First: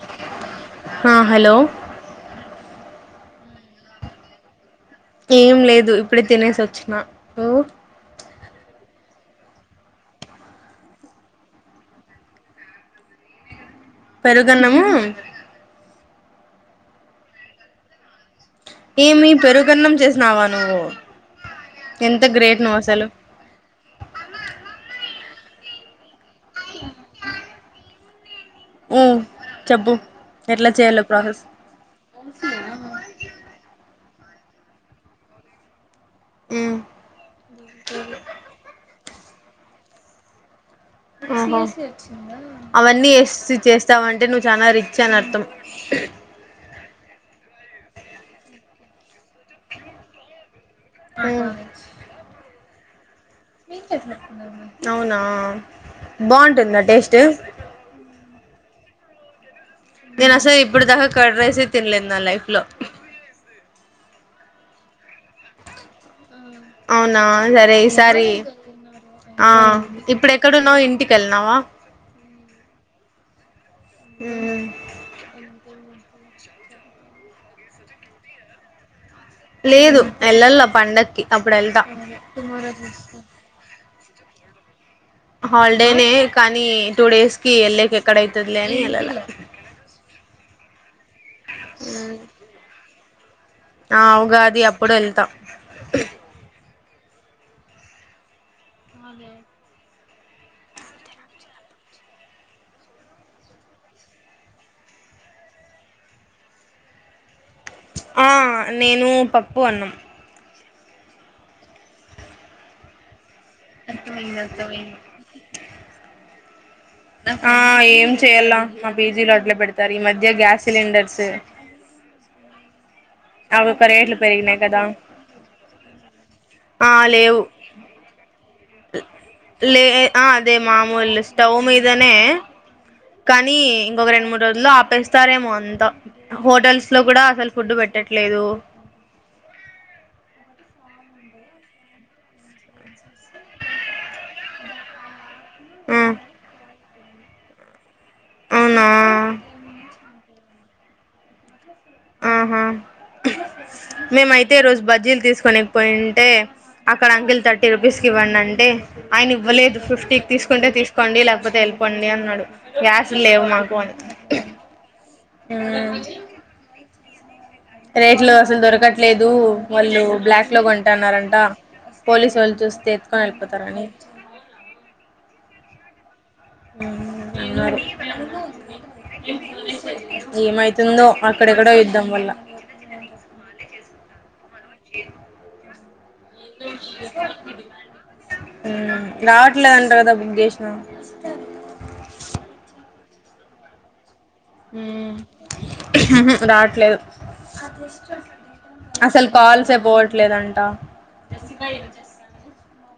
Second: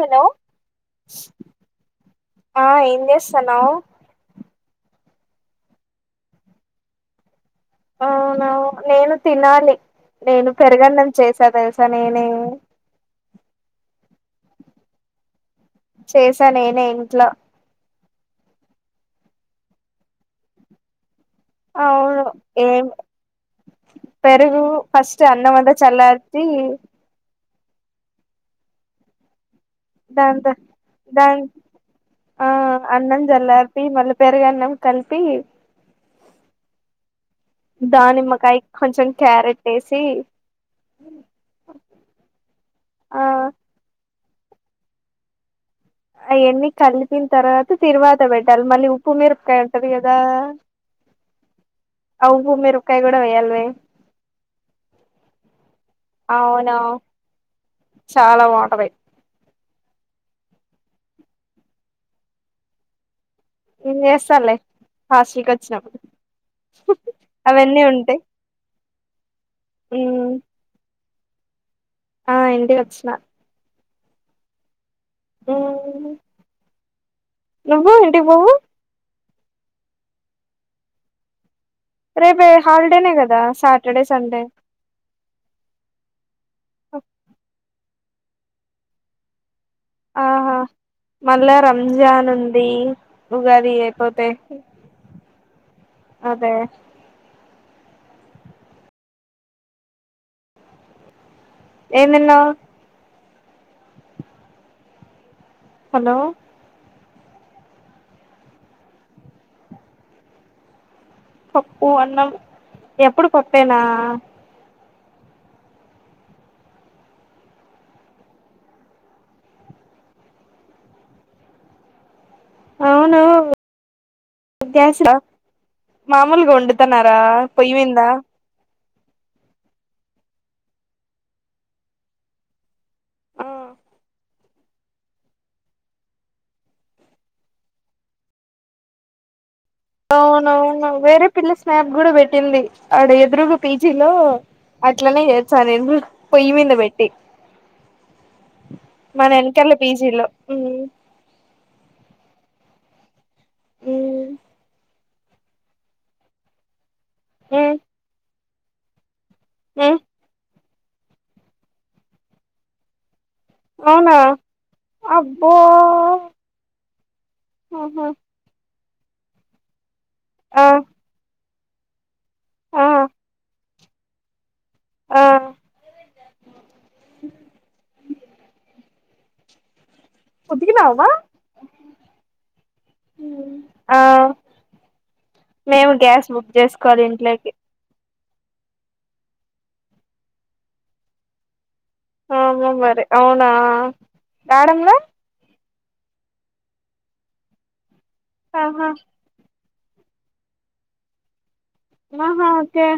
hello ఆ hello ఆ ఏం చేస్తానావ్ ఏం లేదు ఇప్పుడే తినేసి వచ్చిన నువ్వు అవునువును నేను తినాలి నేను పెరుగన్నం చేసా తెలుసా నేనే పెరుగన్నాము చేసా నేనే ఇంట్లో ఏమి పెరుగన్నం చేసినావా నువ్వు ఎంత అవును గ్రేట్ నువ్వు ఏం అసలు పెరుగు ఫస్ చ అన్నం అంతా చల్లర్చి హ్మ్ దాన్ త దాన్ ఆ అన్నం జల్లార్పి మళ్ళ పెర్గన్నం కలిపి హ్మ్ దానిమ్మకాయ్ కొంచం క్యారెట్ వేసి ఓహో ఆ చానా రిచ్ అని అర్థం అయన్నీ కలిపిన తర్వాత తరువాత పెట్టాలి మళ్ళీ ఉప్పు మిరపకాయ ఉంటది కదా ఉమ్ అవు మేరపకాయగు అవునా అవునా బాగుంటుందా టేస్ట్ చాలా బాగుంటది నేను అసలు ఇప్పుడు దాకా కడ్రైసే తినలేదు నా లైఫ్ లో నేను చేస్తా లే హాస్టల్ కి వచ్చినప్పుడు అవునా సరే అవన్నీ ఉంటాయి ఈసారి ఆ ఉమ్ ఇప్పుడేక్కడున్నావ్ ఇంటి వెల్నావ ఆ ఇంటికి వచ్చిన అ ఆ నువ్వు ఇంటికి పొవ్వు లేదు ఎళ్ళలా పండక్కి అప్పుడు వెళ్తా రేపు హాలిడేనే కదా సాటర్డే సండే హాలిడేనే కానీ టూ డేస్ కి వెళ్ళకి ఎక్కడ అయితదిలే అని వెళ్ళాలే ఆహా మళ్ళా రంజాన్ ఉంది ఉగాది ఆ అయిపోతే ఉగాది అప్పుడు ఎళ్తా అదే [unintelligible] ఏం తిన్నావ్ హలో ఆ నేను పప్పు అన్నాం పప్పు అన్నం ఎప్పుడు పప్పేనా ఏం చేద్దామే ఆ ఏం చేయలా మా పీజీ లో అట్లే పెడతారు ఈ మధ్య గ్యాస్ సిలిండర్స్ అవును అవి ఇప్ప రేట్లు పెరిగినాయ్ కదా గ్యాస్ మామూలుగా ఆ వండుతనారా లేవు పోయిమిందా లే అదే మామూలు స్టవ్ మీదనే కానీ ఇంకొక రెండు మూడు రోజులు ఆపేస్తారేమో అంతా హోటల్స్ లో కూడా అసలు ఫుడ్ పెట్ పెట్టట్లేదు అవునువును వేరే పిల్ల స్నాప్ కూడా పెట్టింది ఆడ ఎదురుగు పీజీలో అట్లానే చే సరేండ్రు ఆ పొయ్యి మీంద పెట్టి అవునా మన వెనకల్ల పీజీలో హ్మ్ ఆహా మ్మ్ మేమయితే ఈ రోజు బజ్జీలు తీసుకోనేకిపోయింటే అక్కడ అంకుల్ థర్టీ మ్మ్ రూపీస్కి ఇవ్వండంటే ఆయన ఇవ్వలేదు మ్మ్ ఫిఫ్టీకి తీస్ కుంటే తీసుకోండి లేకపోతే వెళ్ళపోండి అన్నాడు గ్యాస్ లేవు మాకు అని అవునా అబ్బో ఉ ఆహా రేట్ లో అసలు దొరకట్లేదు వాళ్ళు బ్లాక్ లో ఆ కొంటున్నారంట పోలీసు వాళ్ళు ఆ చూస్తే ఎత్కని వెళ్ళిపోతారని ఆ ఉ ఇవ్వడు ఏమైతుందో ఉతికినావా అక్కడెక్కడో యుద్ధం వల్ల ఆ [unintelligible] మేము గ్యాస్ బుక్ చేసుకోవాలి ఇంట్లోకి రావట్లేదంటారు కదా బుక్ చేసినా ఆ మమ్ మరి అవునా ఉ రాడంలా ఉహు రావట్లేదు ఆహా అసలు కాల్సే పోవట్లేదంట ఆహా ఓకే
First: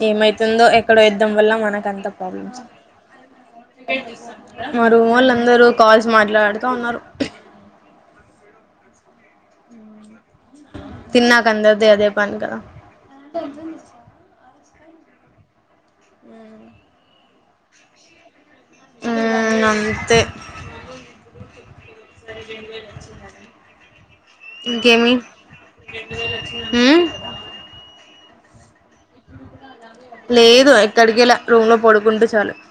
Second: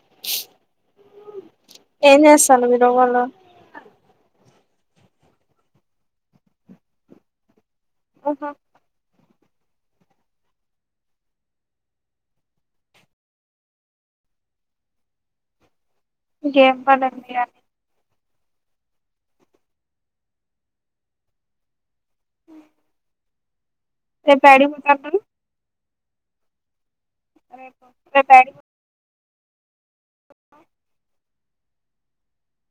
ఉ ఏమైతుందో ఎక్కడో యుద్ధం వల్ల మనకంత ఏం ప్రాబ్లమ్స్ చేస్తాను మీరు వాళ్ళు మరుమొల్లు అందరూ కాల్స్ మాట్లాడుతా ఉన్నారు ఓహో తిన్నాక అందరికి అదేపని కద ఇంకేం పనుంది ఇగ ఊ అంతే రేపు యాడికి పోతన్నావు ఉ రేపు రేప యాటి లేదు ఎక్కడికెలా రూమ్ లో పడుకుంటే చాలు [inaudible]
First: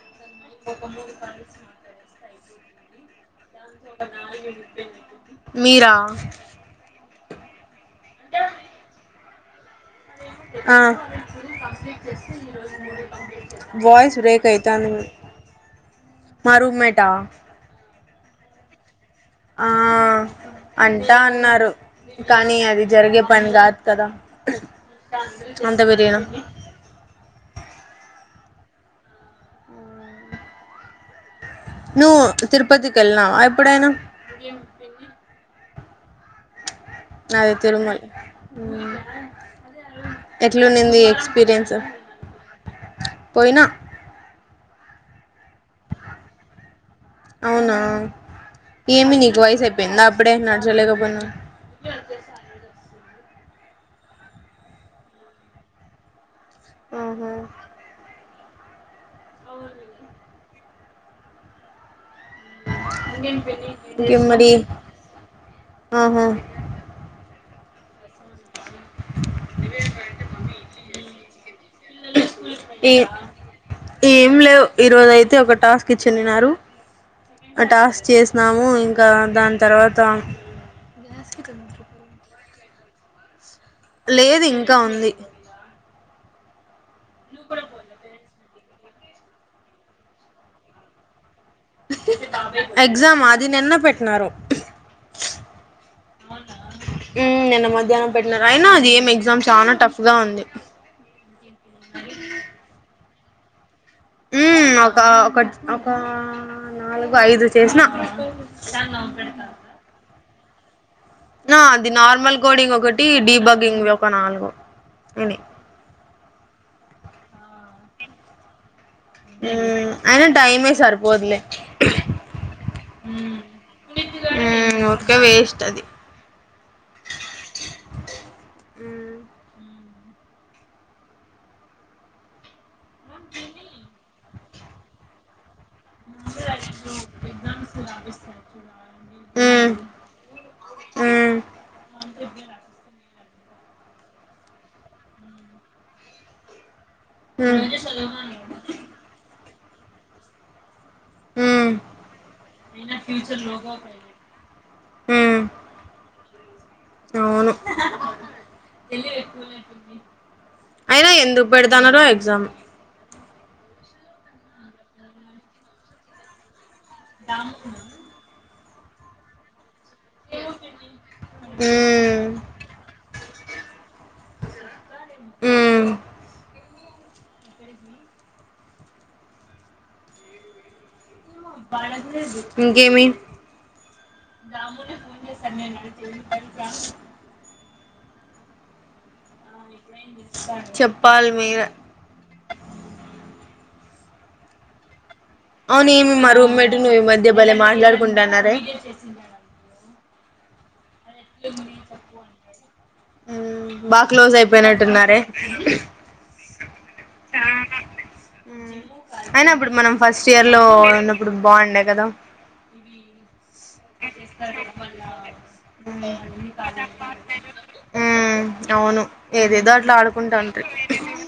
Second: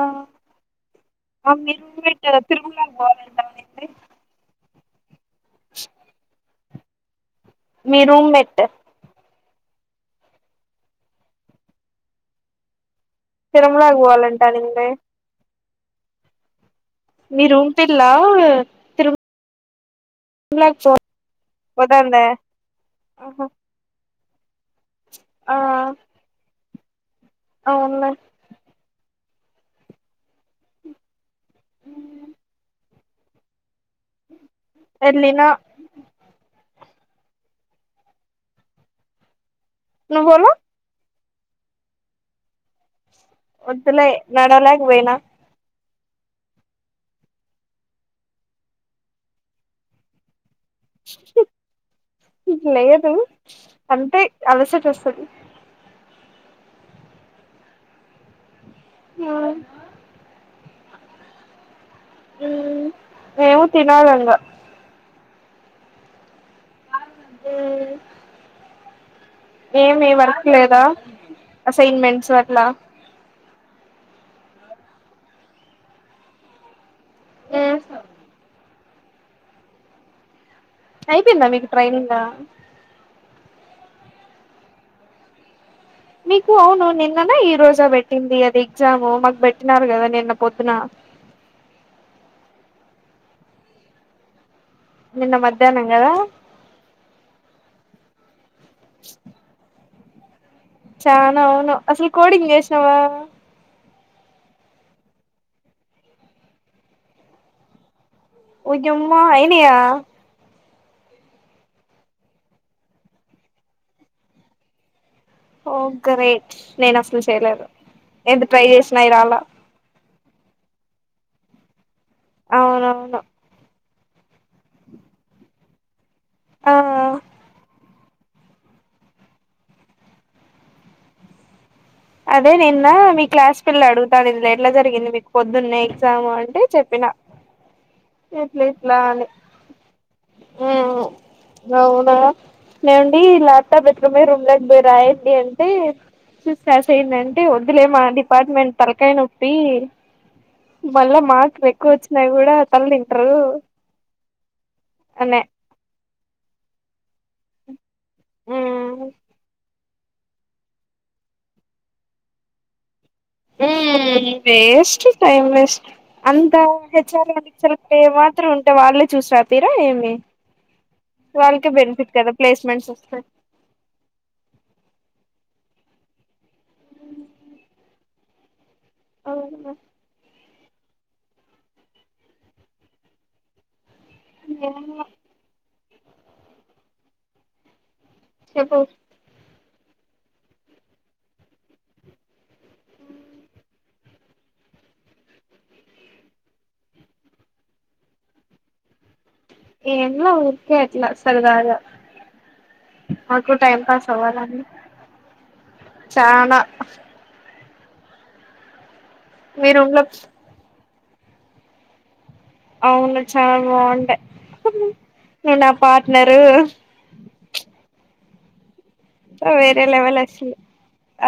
ఆ, ఆ, మీ రూమ్మేట్ తిరుమలకి పోవాలంటాంది మీరా మీ రూమ్ ఎట్ ఆ తిరుమలకి వయిస్ పోవాలంట బ్రేక్ అనింది అయితాంది మా రూమేట్ మీరూమ్ పిల్లా తిరు ఆ అంటా అన్నారు పోతాందా కానీ అది జరిగే ఆహా పని కాదు కదా అంత బిరినా అవునా నువ్వు తిరుపతికి వెళ్ళినావా ఎప్పుడైనా వెళ్ళిన అదే తిరుమల నువ్వు పోలా ఎట్లునింది ఎక్స్పీరిన్స్ వద్దులే నడవలాక పోయినా అవునా ఏమి నీకు వయస అయిపోయిందా అప్పుడే న లేదు అంటే అలసట వస్తది ఆహా ఉమ్, అవును ఉమ్, మేము తినాలి ఇంకేం ఇంగ మరి ఆహా ఉ ఏమి వర్క్ లేదా అసైన్మెంట్స్ అట్ల ఏ ఏం లేవు ఈరోజు అయితే ఒక టాస్క్ ఇచ్చిన్నారు ఆ ఉమ్, టాస్క్ చేసినాము ఇంకా దాని తర్వాత అయిపోయిందా మీకు ట్రైనింగ్ లేదు ఇంకా ఉంది మీకు అవును నిన్ననే ఈ రోజా పెట్టింది అది ఎగ్జాము మాకు పెట్టినారు కదా నిన్న పొద్దున ఎగ్జామా అది నిన్న పెట్టినారు నిన్న మధ్యాహ్నం గాదా ధ్యానం పెట్టినారు అయినా అది ఏం ఎగ్జామ్ చాలా టఫ్ గా ఉంది చానా అవును అసలు కోడింగ్ చేసినవా హ్మ్ ఒక ఒకటి ఒక నాలుగు ఐదు చేసిన వో అమ్మ అయినయా ఆ అది నార్మల్ కోడింగ్ ఒకటి డీ బకింగ్ ఒక నాలుగు ఓ గ్రేట్ నేను అసలు చేయలేదు ఎంత ట్రై చేసినా అయి రాలా మ్మ్ అయినా టైమే సరిపోదులే అవునవును హ్మ్ ఉరుకా వేస్ట్ అది ఆ మ్మ్ అదే నిన్న మీ క్లాస్ పిల్ల అడుగుతాను ఇది ఎట్లా జరిగింది మీకు పొద్దున్నే చాము అంటే చెప్పిన ఇట్లా ఇట్లా అని మ్మ్ ఆ మ్మ్ అవునా నే ల్యాప్టాప్ బట్రూమే రూమ్ కి పో రాయండి అంటే అసైన్మెంట్ మ్మ్ వద్దులే మా డిపార్ట్మెంట్ తలకాయి నొప్పి మళ్ళా మార్కులు మ్మ్ ఎక్కువ వచ్చినాయి కూడా తల్ల తంటారు అనే మ్మ్ అవును అయినా ఎందుకు పెడతాన్నార ఎగ్జామ్ హ్మ్ వేస్ట్ టైమ్ వేస్ట్ అంతా హెచ్చారు చర మాత్ర వాళ్ళే చూసి రాపి ఏ వాళ్ళక బెనిఫిట్ మ్మ్ కదా ప్లేస్మెంట్స్ వస్తాయి హ్మ్ అవును ఇంకేమి ఏ పకా చెప్పు చెప్పాలి మీరే అవునమి మా రూమ్మేట్ నువ ఈ మధ్య భలే మాట్లాడుకుంటున్నారే ఏం లా ఊరికే అట్లా సరదగా మాకు మ్మ్ టైమ్ పాస్ బాగా క్లోజ్ అవాలాండి అయిపోయినట్టున్నారే చనా అ మ్మ్ అయినా ఇప్పుడు మనం లో ఫస్ట్ ఇయర్ లో ఉన్నప్పుడు బాగుండే కదా అవును చాలా బాగుండే నేను హ్మ్ వేరే లెవల్ అసలు ఆడుకుంటాంట్రి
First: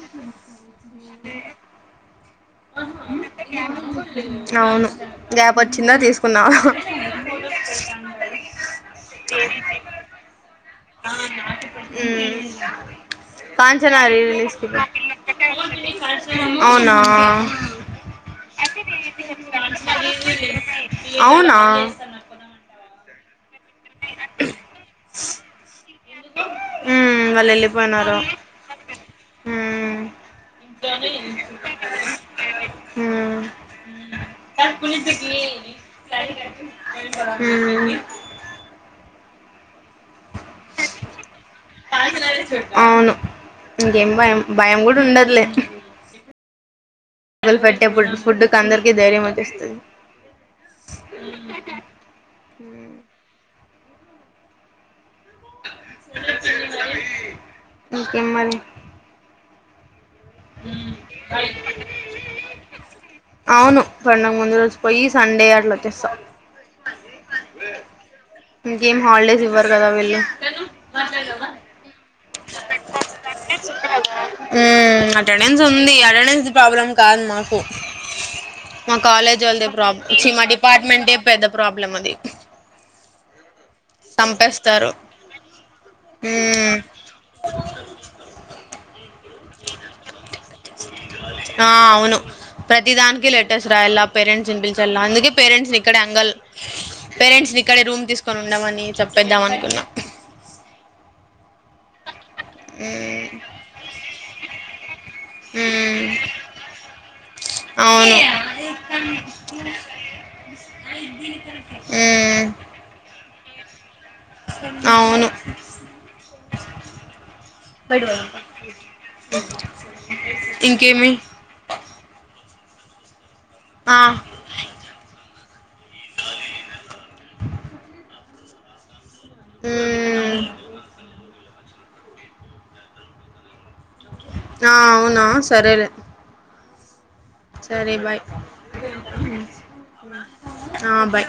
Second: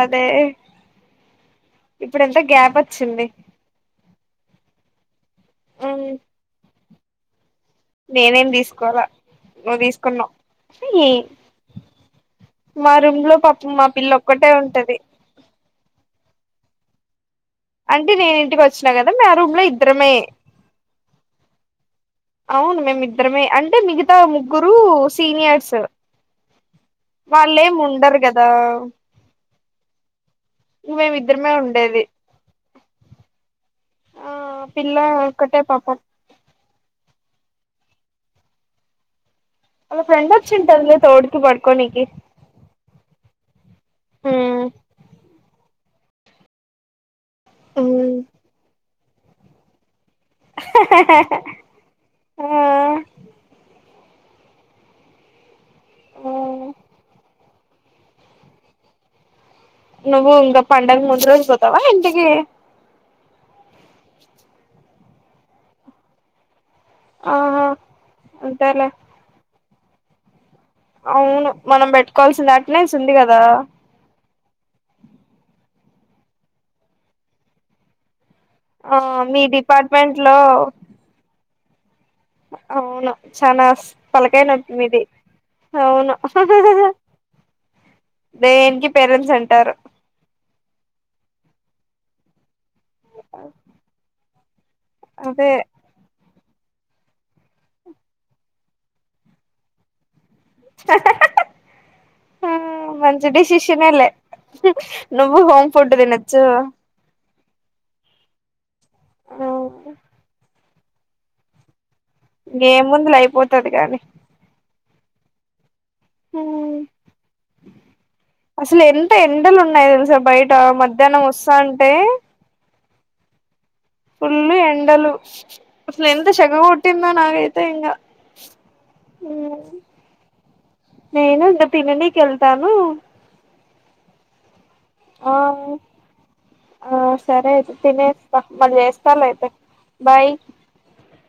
అదే ఇప్పుడు ఎంత గ్యాప్ వచ్చింది అవును గ్యాప్ వచ్చిందా తీసుకున్నావు నేనేం తీసుకోలా నువ్వు తీసుకున్నావు ఏ ఉమ్ మా పిల్ల కాంచనారి లో ఒక్కటే తిస్కో ఉంటది అవునా అంటే నేను ఇంటికి వచ్చినా కదా మా రూమ్ లో ఇద్దరమే అవునా అవును మేమి ఇద్దరమే అంటే మిగతా ముగ్గురు సీనియర్స్ ఉమ్ వాళ్ళు ఏమి వెళ్ళిపోయినారు ఉండరు కదా ఉమ్ మేము ఇద్దరమే ఉండేది ఆ పిల్ల ఒక్కటే ఉమ్ పాపం ఉమ్ ఒక ఫ్రెండ్ వచ్చి ఉంటారు లే తోడుకి పడుకోనికి అవును ఇంకేం ఆ భయం భయం కూడా ఉండదులే మొదలు పెట్టే ఫుడ్డుకు అందరికీ ధైర్యం వచ్చేస్తుంది ఉమ్ ఓకే మరి నువ్వు ఇంకా పండగ ముందు రోజు పోతవా ఇంటికి అవును పండగ ముందు రోజు పోయి సండే అట్లా వచ్చేస్తా ఆహా అంతేలే ఇకేం హాలిడేస్ ఇవ్వారు కదా వీళ్ళు అవును మనం పెట్టుకోవాల్సి దే అటినేన్స్ ఉంది కదా ఉమ్ అటెండెన్స్ ఉంది అటెండెన్స్ ప్రాబ్లం కాదు మాకు మా ఆ కాలేజ్ మీ వాళ్ళదే డిపార్ట్మెంట్ ప్రాబ్లం లో మా డిపార్ట్మెంట్ ఏ పెద్ద ప్రాబ్లం అది అవును చనా తలకాయ నొప్పి చంపేస్తారు మీది అవును మ్మ్ దేనికి పేరెంట్స్ అంటారు ఆ అవును ప్రతిదానికి లెటర్స్ రాయలా పేరెంట్స్ నీ పిలీపి వెల్ అందుకే అదే పేరెంట్స్ ని ఇక్కడ ఎంగల్ పేరెంట్స్ నీ ఇక్కడే రూమ్ తీసుకొని ఉండమని చెప్పేద్దాం అనుకున్నా ఉమ్ మంచి డిసిషన్ ఏలే నువ్వు హోమ్ ఫుడ్ మ్మ్ తినోచ్చు అవును మ్మ్ ఇంకే ముందిలే అయిపోతది కాగాని అవును హమ్ పడువా అసలు ఎంత ఎండలు ఉన్నాయి తెలుసా బయట ఇంకేమి మధ్యాహ్నం వస్తా అంటే ఆ ఫుల్లు ఎండలు అసలు ఎంత సెగ గొట్టిందో నాగైతే ఇంగా మ్మ్ నేను ఇగ తిననికి వెళ్తాను నా అవునా ఆ సరేలే ఆ సరే అయితే తినేసి మళ్ళీ చేస్తాలే అయితే బాయ్ ఆ బాయ్